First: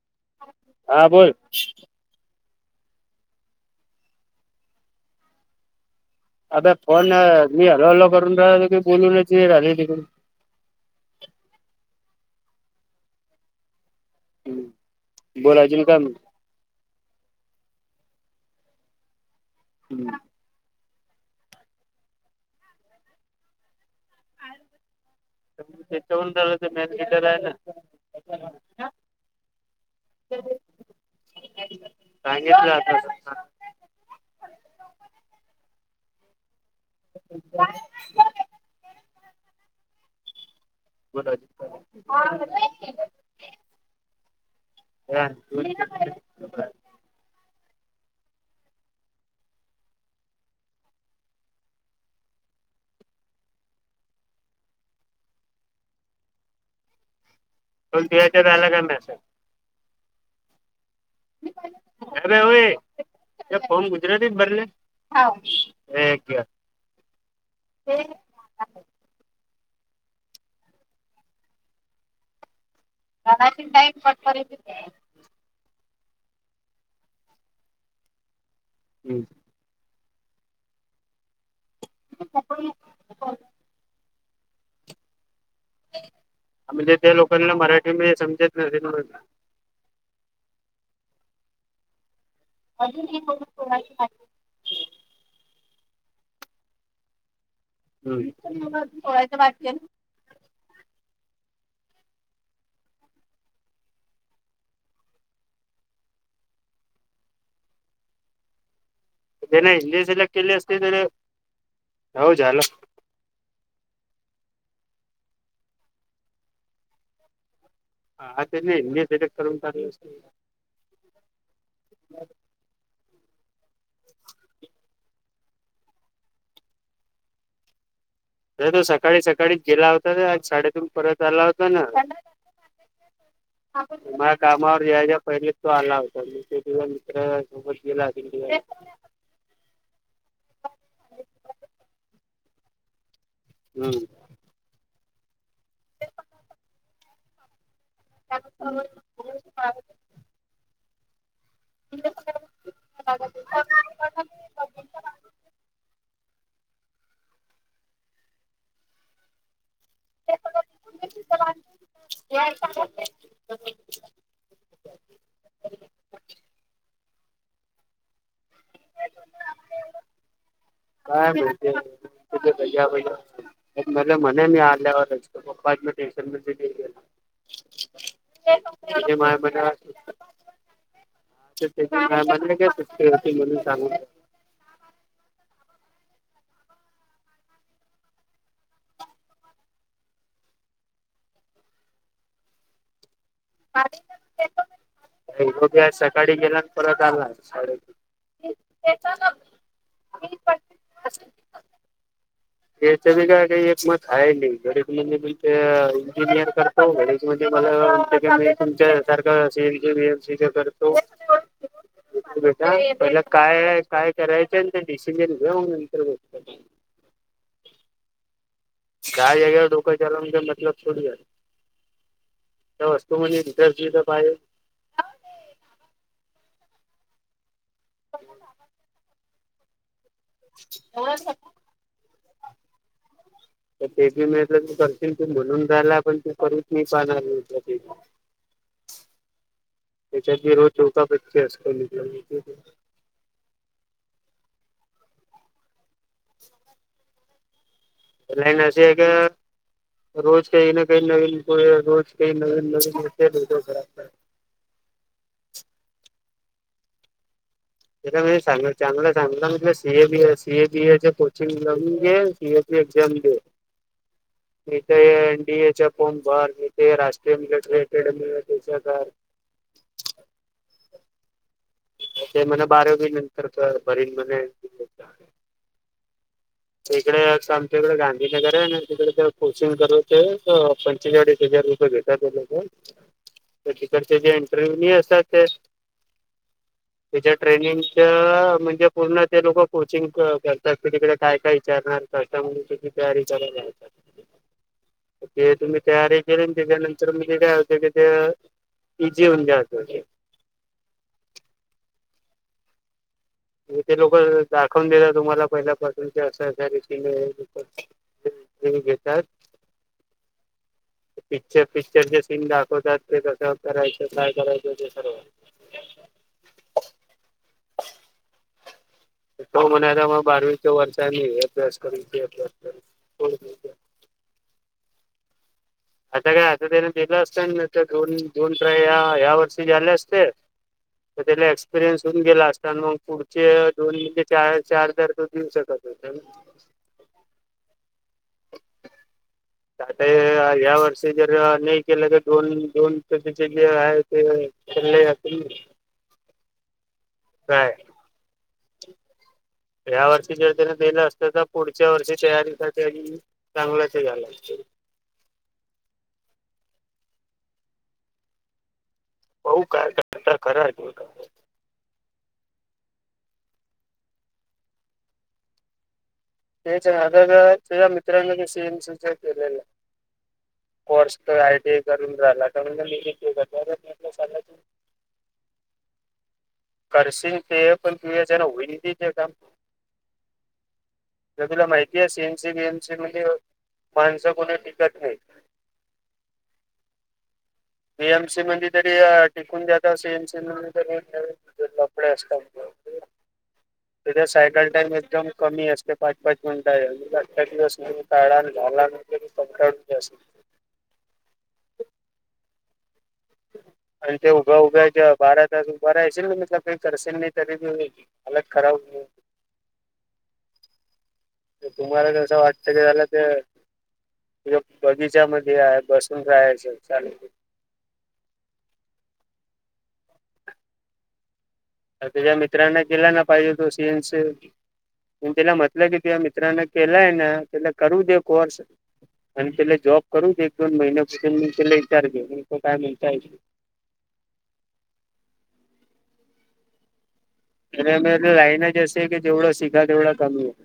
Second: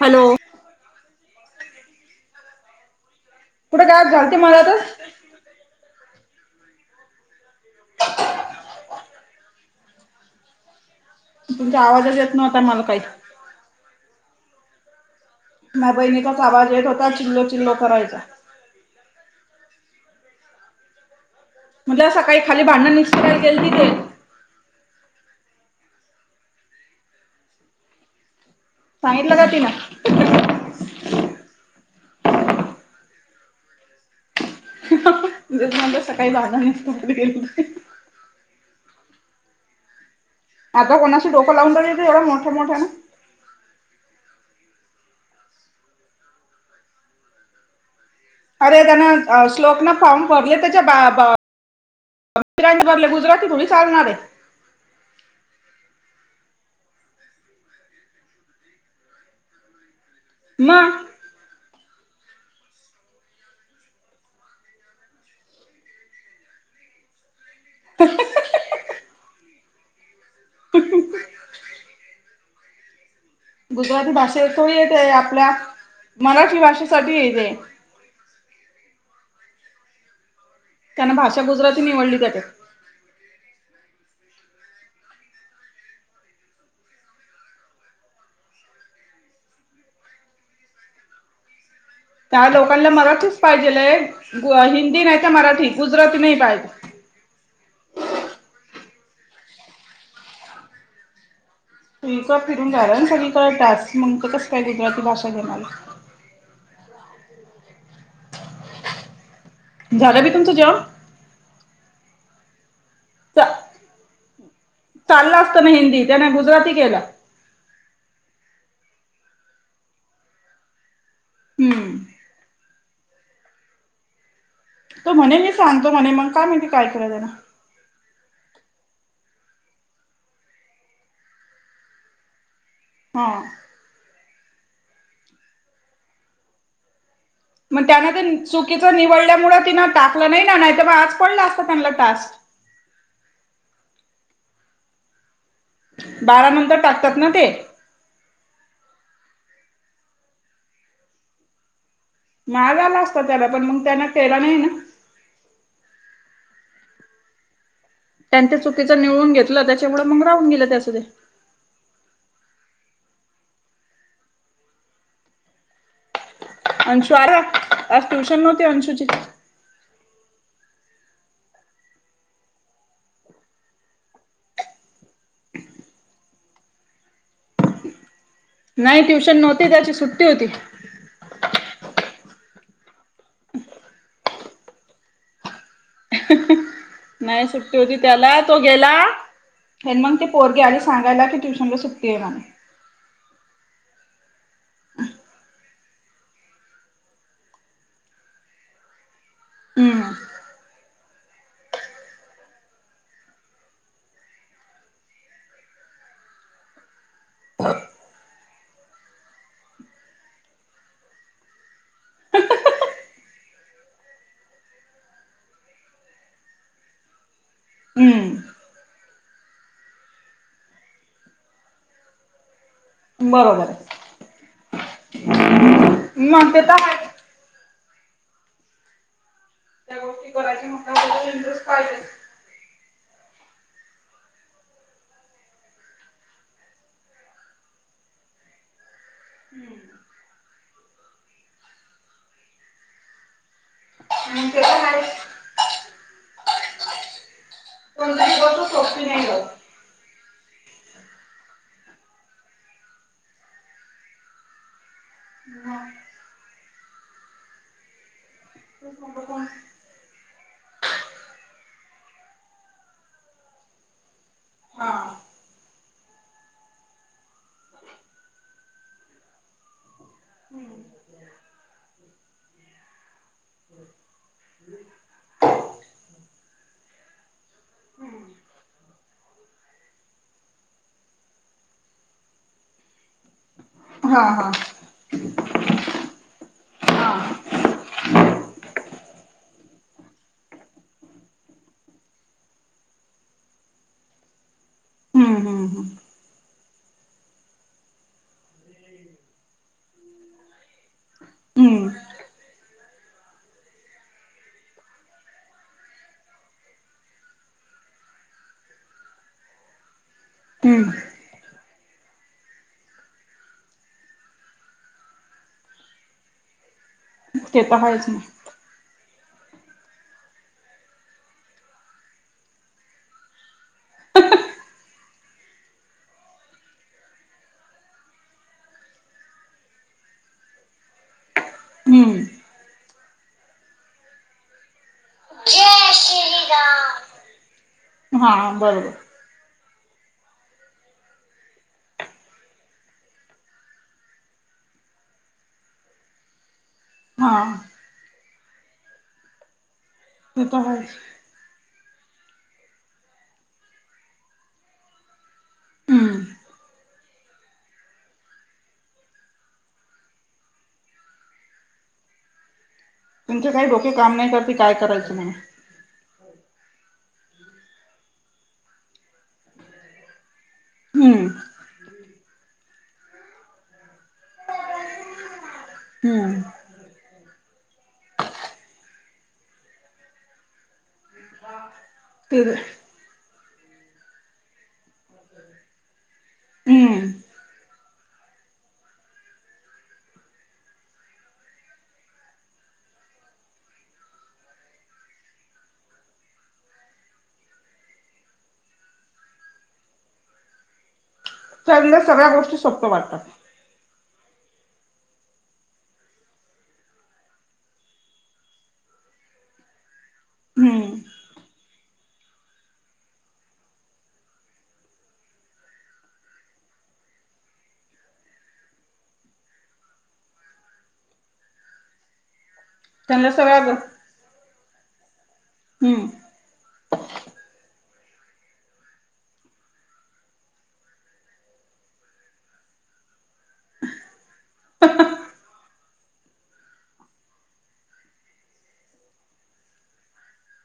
Hello हा बोल कुठे गायब झालते मधातच. आता फोन अ मी हलो हलो करून राहलो की बोलूनच राहिली तिकून. तुमचा आवाजच येत नव्हता मला काय. [inaudible] बोलायचे ना माय काम बहिणीचाच आवाज येत होता चिल्लो चिल्लो करायचा. [unintelligible] म्हणलं सकाळी खाली भांडणं निस्त्राय गेलती ते. तेच्याऊन ठरवायचं मॅच गिटर आहे ना. सांगितला का तिला का [inaudible] सकाळी जाणं [unintelligible] आता कोणाशी बोला डोकं लावून [inaudible] ये एवढं मोठ्या मोठ्यानं [unintelligible] अरे त्यांन श्लोकन फॉर्म भरले त्यांच्या बा [inaudible] गुजराती थोडी चालणार आहे. [inaudible] झाला काय मग अरे व्हय फार्म गुजरती भरले हा ऐ [inaudible] [unintelligible] गुजराती भाषे तो येते, आपल्या मराठी भाषेसाठी येते हम्म त्यांन भाषा गुजराती निवडली त्यांच्यात म्हणजे त्या लोकांना मराठी म समजेत नाही, काही लोकांना मराठीच पाहिजे, गु हिंदी नाही तर मराठी गुजराती नाही पाहिजे. सोळाचे [inaudible] तुमचं फिरून झालं सगळीकडे टास्क मग कसं काय गुजराती भाषा घेणारला [inaudible] झालं बी तुमचं केले असते जेवण? तर होऊ झालं च चाललं असत, ना हिंदी त्याने गुजराती केलं. हा त्यांनी [inaudible] करून पाठवा हम्म तो म्हणे मी सांगतो म्हणे मग का माहित काय कराय जायला अरे तो सकाळी सकाळी गेला होता ना आज शाळेतून परत आला होता ना हा माझ्या कामावर ज्या ज्या पहिलेच तो आला होता, म तेव मित्र मग त्यानं ते चुकीचं निवडल्यामुळे तिनं टाकलं नाही, ना नाहीतर मग आज पडलं असतं त्यांना टास्क हम्म बारा नंतर टाकतात ना ते [unintelligible] [unintelligible] माग आला असता त्याला पण मग त्यानं केला नाही ना त्यांच्या चुकीचं निवळून घेतलं त्यांच्यामुळे मग राहून गेलं त्यास [unintelligible] अंशु आला आज ट्यूशन नव्हती अंशुची काय माहितेय [inaudible] मला म्हणे [inaudible] पप्पा म टेशन मध्ये गेलो नाही ट्युशन नव्हती त्यांची सुट्टी होती. काय म्हटले काय सुट्टी होती म्हणून, सांगून नाही सुट्टी होती, त्याला तो गेला हेमंत ची पोरगी आली सांगायला की ट्युशनला सुट्टी आहे म्हणून [unintelligible] सकाळी गेला आणि परत आला, साडे हम्म त्यांच बी एक मत हाय नाय [inaudible] इंजिनियर कर ज म्हणजे मला वाटत की मी तुमच्या सारखं सीएमी बीएम सी करतो [unintelligible] बेटा पहि काय काय करायचं आणि ते डिसिजन घ मग नंतर ब [inaudible] ह हम्म गाय अगेवर ढोकळ चालव मतलब ोडीलवस् [inaudible] त म्हणजे रिझर्चीज पाय आहे [unintelligible] मग ते तर आहे. [unintelligible] [unintelligible] त्याच्यात येवढ्यासाठी इंटरेस्ट पाहिजे तर ते पी म्ह करश त म्हणून राला पण ते करूच मी पाहणार [unintelligible] ह त्याच्याशी रोज चोटा पटी असतं. आणि ते काय कोणतीही लाईन गोष्ट अशी आहे सोपी ग नाही जात रोज काही ना काही नवीन रोज काही नवीन नवीन हा एका वेळेस चांगलं सांग तिला C A B A CA बीएचे कोचिंग लावून घे सीए बी एक्झाम दे ह इथे एनडीए च्या फोर्म भर इथे राष्ट्रीय मिलिटरी अकॅडमटच्या हम्म ते म्हण बारावी नंतर कर बरेच म्हणे आमच्या इकडे गांधीनगर आहे आणि तिकडे कोचिंग कर होते पंचेचाळीस हजार घेेतातय तसं ह तिकडचे जे इंटरव्ह्यू नाही असतात ते हा तिच्या ट्रेनिंगच म्हणजे पूर्ण ते लोक कोचिंग करतात क तिकडे काय काय विचारणार कची तयारी चालू आहे का [unintelligible] ह ते तुम्ही तयारी केली त्याच्यानंतर मग ते काय होते कि ते जेवण द्यायचं हम्म ते लोक दाखवून देतात तुम्हाला पहिल्यापासून असं आहे स घेतात [unintelligible] हम्म पिक्चर पिक्चरचे सीन दाखवतात ते कसं करायचं काय करायचं ते सर्व ते तर पाहायचं आहेच. हो म्हणला आता बारवीच वर्षा आहे हे अभ्यास करू ते अभ्यास करू आता काय आता त्याने दिलं असतं ना दोन दोन हयाया वर्षी झाले असते. मग त्याला एक्सपिरियन्स होऊन हम्म गेला असता मग पुढचे दोन म्हणजे चार चार दर तो देऊ शकत. जय ह श्रीराम. हा, बरोबर. आता या वर्षी जर नाही केलं तर दोन, दोन जे आहे ते लयं [unintelligible] हा काय? ह्या वर्षी ते जे तर त्यानं आहेच. दिलं असतं, तर पुढच्या वर्षी तयारीसाठी चांगलंच झाला असतं. हम्म बघु काय करतात, करा [unintelligible] तुमचे काही डोके काम नाही करते, काय करायचं म्हणून तेचं दादानं आणि त्याच्या मित्रांन सी एम सी केलेल आहे. कोर्स हम्म. तर आय टी आय करून राहिला मी. [inaudible] हम्म. करशील ते पण, तुझ्याच्यांन होई ते तर काम. तर तुला माहिती आहे सी एन ते सी, व्ही एम सी मध्ये माणसं कोणी टिकत नाही. हम्म. व्ही एम सी मध्ये तरी टिकून द्याात सी एन सी मध्ये लपडे असतात. [inaudible] तिथे सायकल टाइम एकदम कमी असते पाच, पाच मिनिटाला [unintelligible] काढा आणि घाला. तरी पण काढून घ्या असं. चरल्या सगळ्या गोष्टी सोप्या वाटतात. आणि ते उभ्या-उभ्या आहेत बारा तास उभा राहाशील ना, [inaudible] करशल नाही तरी अलग खराब. हम्म. तुम्हाला जसं वाटत क झाला ते तुझ्या बगीचामध्ये आहे, बसून राहायचं. अरे तुझ्या मित्रांना दिला ना त्यांना पाहिजे, सगळ्या तो गो सी एन सी तिला म्हटलं की हम्म ति मित मित्रांन केलाय ना त्याला करू दे कोर्स. आणि त्याला जॉब करू एक दोन महिन्यापासून मी त्याला विचार घे मी त काय म्हणता ये. खरं म्हणजे लाईनच अशी आहे की जेवढं शिकलं तेवढं कमी आहे.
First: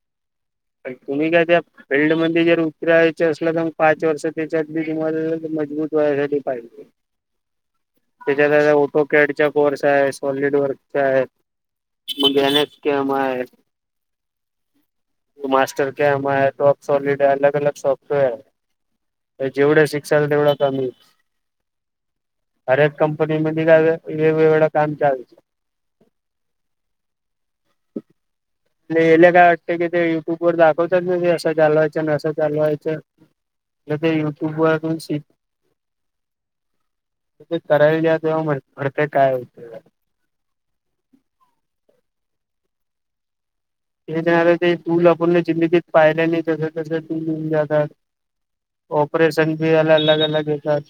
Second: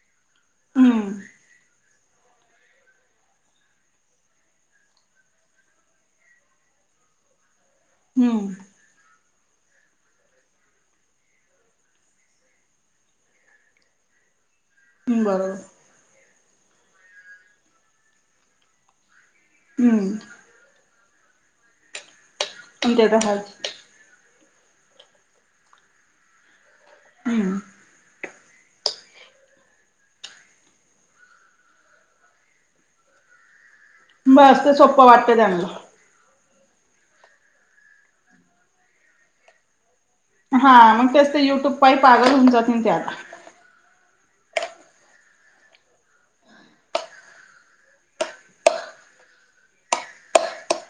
[inaudible] अ कुणी काय त्यात? फिल्ड मध्ये जर उतरायच असलं, तर मग पाच वर्ष त्याच्यात तुम्हाला मजबूत व्हायसाठी पाहिजे. [inaudible] हम्म त्याच्यात ओटोकॅडचा कोर्स आहे. सॉलिड वर्क काय? म्हजे एन एस केम आहे. बरोबर मास्टरकॅम्प, टॉपसॉलिड अलग, अलग सॉफ्टवेअर. हे जेवढं हम्म शिक्षलं तेवढं कमी हर एक पण ते तर कंपनी मध्ये आहेच काय वेग-वेगळ काम चालेचे. [inaudible] हम्. [unintelligible] काय वाटतं की ते युट्यूबवर दाखवत ना, असं घालवायचं अन् चालवायचं. ते बस युट्यूब ते वरून सोपं शिक वाटत त्यांना तिथं करायला जावा तेव्हा [unintelligible] काय होते. हा मग तेच ते युट्यूब पाई पागल होऊन जात नाही ते त्यात. हे जाणार ते तू पूर्ण जिंदगत पाहिल्या नाही जसं तसं तूऊन जातात. ऑपरेशन भी अलग, अलग येतात.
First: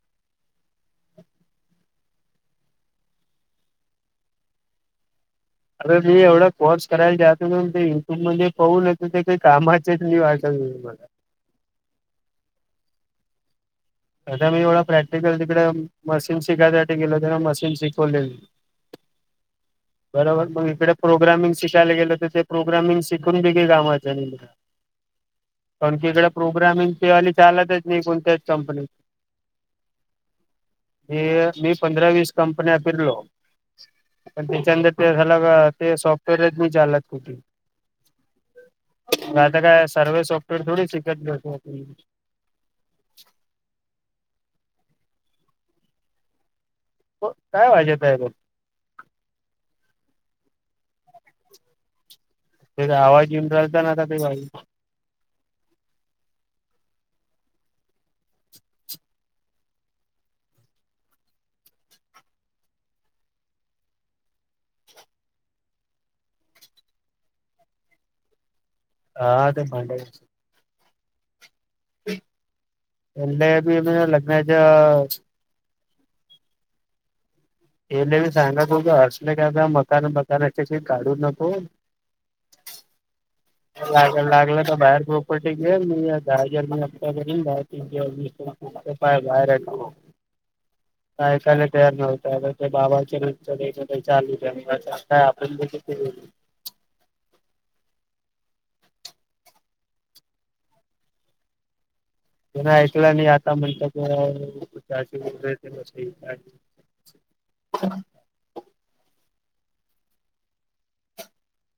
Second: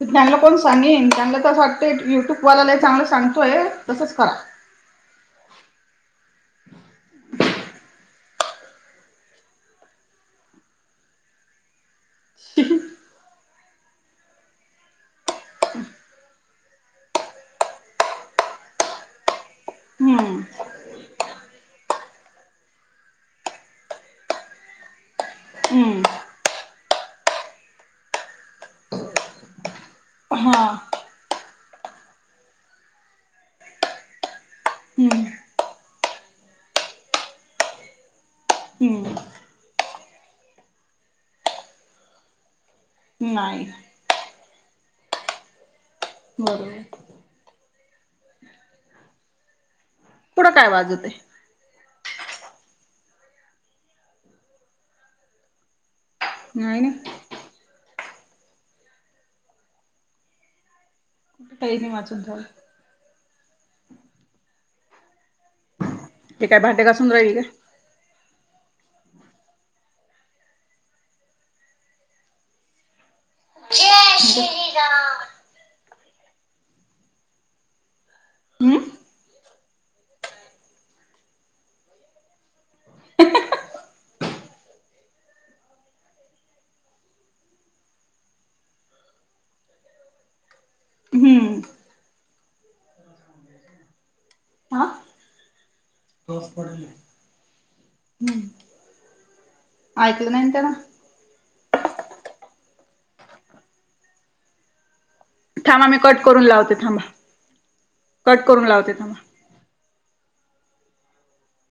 त चांगलं कोण सांगेन, चांगलं तसं वाटतं युट्यूबवालाला चांगलं सांगतोय तसंच करा. अरे मी एवढा कोर्स करायला जातो ते तू म्हणजे पाउ नइ त ते काय कामाचेच नाइ वाटत मला. [unintelligible] [inaudible] आता मी एवढा प्रॅक्टिकल तिकडे मशीन शिकायसाठी गेलो ते मशीन शिकवले. [inaudible] बरोबर मग इकडे प्रोग्रामिंग शिकायला गेल, तर ते प्रोग्रामिंग शिकून बी काही कामाच नइ [unintelligible] कारण हम्म क इकडे प्रोग्रामिंगचीवाली चालतच नाई कोणत्याच कंपनी. हा ते मी पंधरा वीस कंपन्या फिरलो. पण तेच्या नंतर ते हम्म झाला का ते सॉफ्टवेअरच नइ चालत कुठे- हम्म. ता काय सार्व सॉफ्टवेअर थोडी शिकत घेतो आप नाई बरोबर. हो काय वाजवताय कुड काय वाजवतेय. ते आवाज येऊन रालता ना आता ताई नाही काई नाई वाचून थोड हे काय भांडे घासून राहिलेय आ हां आत्या भांड्यांची [unintelligible] लग्नाच्या तेले मी सांगत हम्म होतो असले काय बी मकान मकानच्याबी काडु नको लाग लागलं तर बाहेर प्रॉपर्टी घेईल मी दहा हजारांनी हफ्ता भरून दहा [unintelligible] पाय बाहेर आहे काय हम्म ऐकायला तयार न्हवता ते आता बाबा आमचे सकाळी सकाळी चालूद्या आता काय आपण बघितलेलय पर ऐकल नाय ना तेन जर ऐकला नाय आता म्हणतात [unintelligible] थांमा मी कट करून लावते.. थांबा.. कट करून लावते थांबा